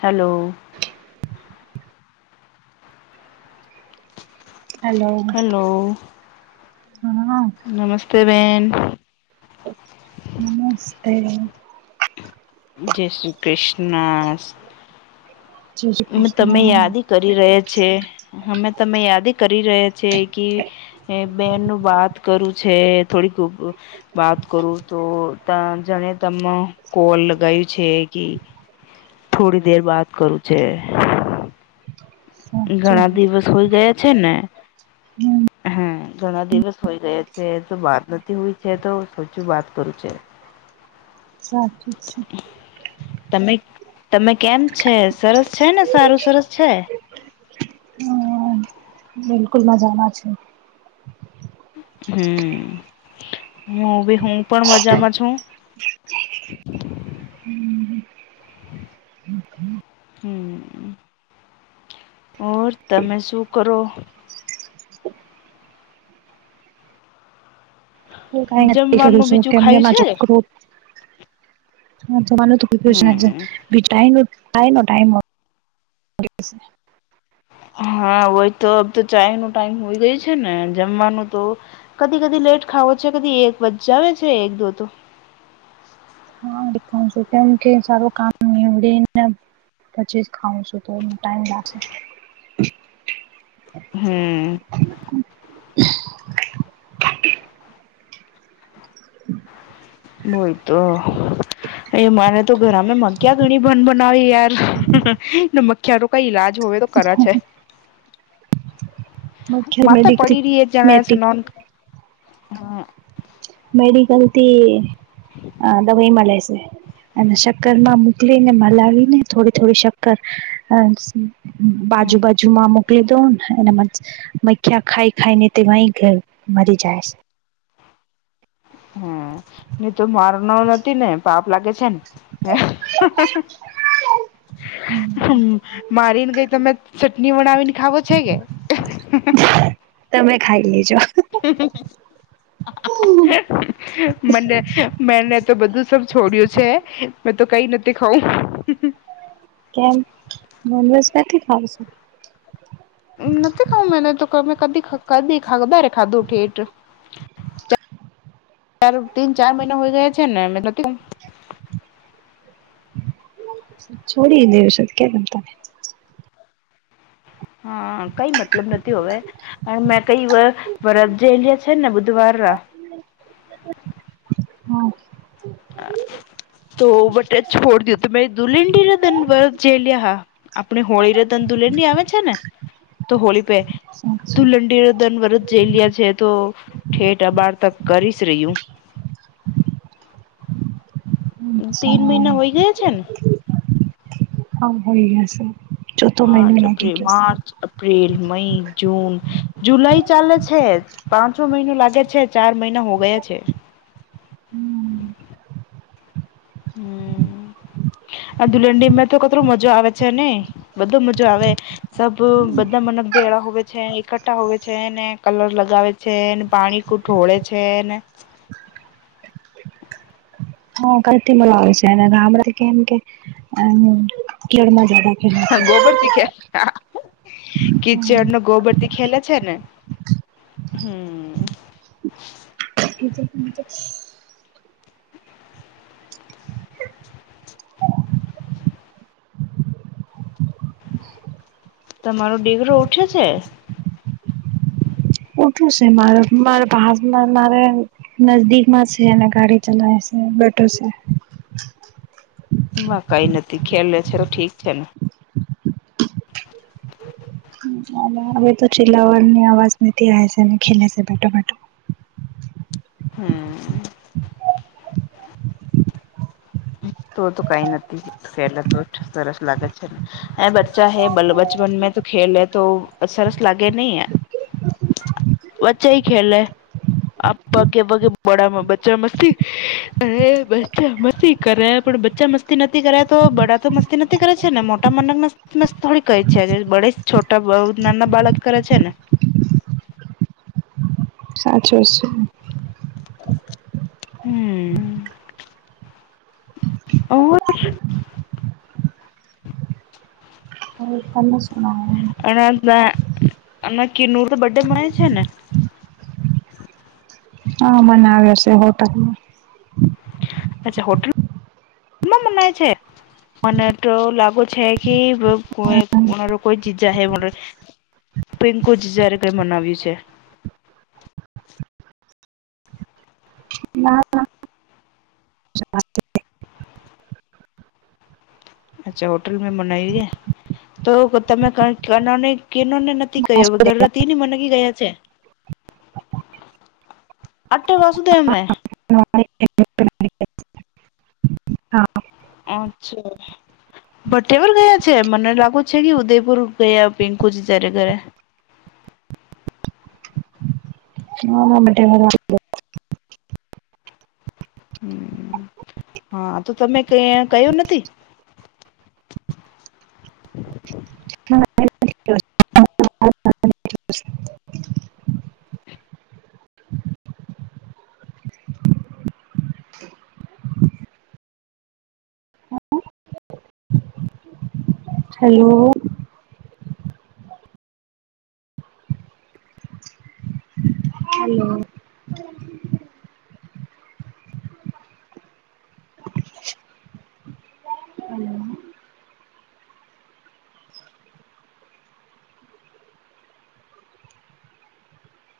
Hello. Hello. Hello હા. નમસ્તે બહેન. નમસ્તે. જય શ્રી કૃષ્ણાસ. જય શ્રી અમે તમે કૃષ્ણ યાદી કરી રહ્યા છે. અમે તમે યાદી કરી રહ્યા છે, કિ બહેન નું વાત કરું છે. થોડીક [unintelligible] વાત કરું તો તા જાણે તમ કોલ લગાયું છે, કિ થોડી દેર બાદ કરું છે. સાચું ઘણા દિવસ હોય ગયા છે ને હમ્મ. હા. ઘણા દિવસ હોય ગયા છે, તો વાત નથી હોય છે. તો સોચું વાત કરું છે. [inaudible] સાચું જ છે. તમે તમે કેમ છે સરસ છે ને સારું સરસ છે? હમ બિલકુલ મજામાં છુ. હમ્મ, હું ભી હું પણ મજામાં છું. હમ્મ. હમ્મ અ. ઓર તમે શું કરો? હું કાય ન કરી કરું જમવાનું શું બીજું ખાયું છે [unintelligible] હમ [unintelligible] [unintelligible] હા વોય તો અબ તો ચાય નો ટાઈમ હોય ગયો છે ને, જમવાનું તો કદી કદી લેટ ખાવો છે કદી એક બજ જાવે છે એક દો તો. હા હું બી ખાઈ છું કેમ કે સારું કામ. [unintelligible] પછી જ ખઉં શું તો ટાઈમ લાગશે. હમ્મ બોલ તો અ મારે તો ઘરામે મખિયા ઘણી બંન બનાવી [unintelligible] ધ મ ક્યારો કય ઈલાજ હોવે તો કરા છે મુખ્ય માંથે મેડિકલ પડી રિયે જાણે સનોક હા. મેડિકલ થી અ દવાઈ મલે સે અને શક્કર માં મોકલી ને મલાવી ને થોડી થોડી શક્કર અ બાજુ બાજુમાં મુ ક્લી દો ને એમજ મખ્યા ખાઈ ખાઈ ને તેવાય ઘર મા થી જાય સે. હમ્મ ની તો માર મારવાથી ને પાપ લાગે છે ને. મારીને કઈ તમે ચટણી બનાવીને ખાવો છે કે? તમે ખાઈ લેજો. [unintelligible] મને મેને તો બધું સબ છોડ્યું છે મેં તો કઈ નથી ખઉં. કેમ નોન વજ નથી ખાવોશો? નથી ખાં મેને તો કમે કદી કદી [unintelligible] ખાધું ઠેટ. [inaudible] [unintelligible] તીન ચાર મૈના હોય ગયા છે ને મેં નથી છોળી દિવસે. [unintelligible] હા કઈ મતલબ નથી હોવે અ મેં કઈ વર વરખ જે છે ને બુધવાર ના. હા. [unintelligible] આપણે હોળી ને તન દુલેંડી આવે છે ને તો હોળી પે સાચું ધુલંડી દન વર જેલ્યા છે તો ઠેઠ અબાડ તક કરીસ રય હું અચ્છા તીન મૈના હોય ગયા છે ને? હમ હોય ગ્યા સે ચોથો માર્ચ મૈનો એપ્રિલ લાગી ગ્યો સે. માર્ચ એપ્રિલ, મઈ, જૂન. જુલાઈ ચાલે છે પાંચમો મૈનો લાગે છે ચાર મૈના હો ગયા છે. હમ હમ્મ. આ ધુલંડીમાં તો કેટરો મજો આવે છે ને બધો મજો આવે સબ બધા મને બેેળા હોય છે એકઠા હોય છે ને કલર લગાવે છે ને પાણી કુ ઢોળે છે ને હા કતીમ હો છે [unintelligible] હા ગોબરથી ખેલે કીચડ ને ગોબરથી ખેલે છે ને હમ્મ [inaudible] તમારો દીગરો ઉઠે છે ઉઠું છે મારે મારા ભાસ મારે નજદીકમાં છે અને ગાડી ચલાવે છે બેઠો છે કઈ નથી ખેલે છે તો ઠીક છે ને [inaudible] હવે તો ચીલા વર ની અવાજ નથી આ છે ને ખેલે છે બેઠો બેઠો હમ [inaudible] તો તો કઈ નથી શેરલા તો સરસ લાગે છે ને હ બચ્ચા હૈ બ બચપન મે તો ખેલ હે તો સરસ લાગે નહી બચાએ ખેલે આ પગે પગે બોડામાં બચા મસ્તી અરે બચા મસ્તી કરે પણ બચ્ચા મસ્તી નથી કરે તો બડા તો મસ્તી નથી કરે છે ને મોટા મનક મસ કસ થોડી કઈ છેજ બળે છોટા બ નાના બાળક કરે છે ને સાચો છે હમ્મ ઓર [inaudible] તમે સુનાઓ અને અમના કિરનુર [unintelligible] હા મનાવે છે હોટલમાં અચ્છા હોટલ મનાવે છે મને તો લાગુ છે હ કે કો [unintelligible] પિંકુજ જ્યારે કંઈ મનાવ્યું છે ના [inaudible] અચ્છા હોટલ મે મનાવી હ તો [unintelligible] કયો વગર ની મનગી ગયા છે આઠ વાયા સુધી એમે [unintelligible] હા અચ્છા ભ્ટેવર ગયા છે મને લાગુ છે કે ઉદયપુર ગયા પિંકુ જ ત્યારે ઘરે [unintelligible] હમ હા તો તમે ક કયો નથી [unintelligible] હેલો હલો [inaudible] હલો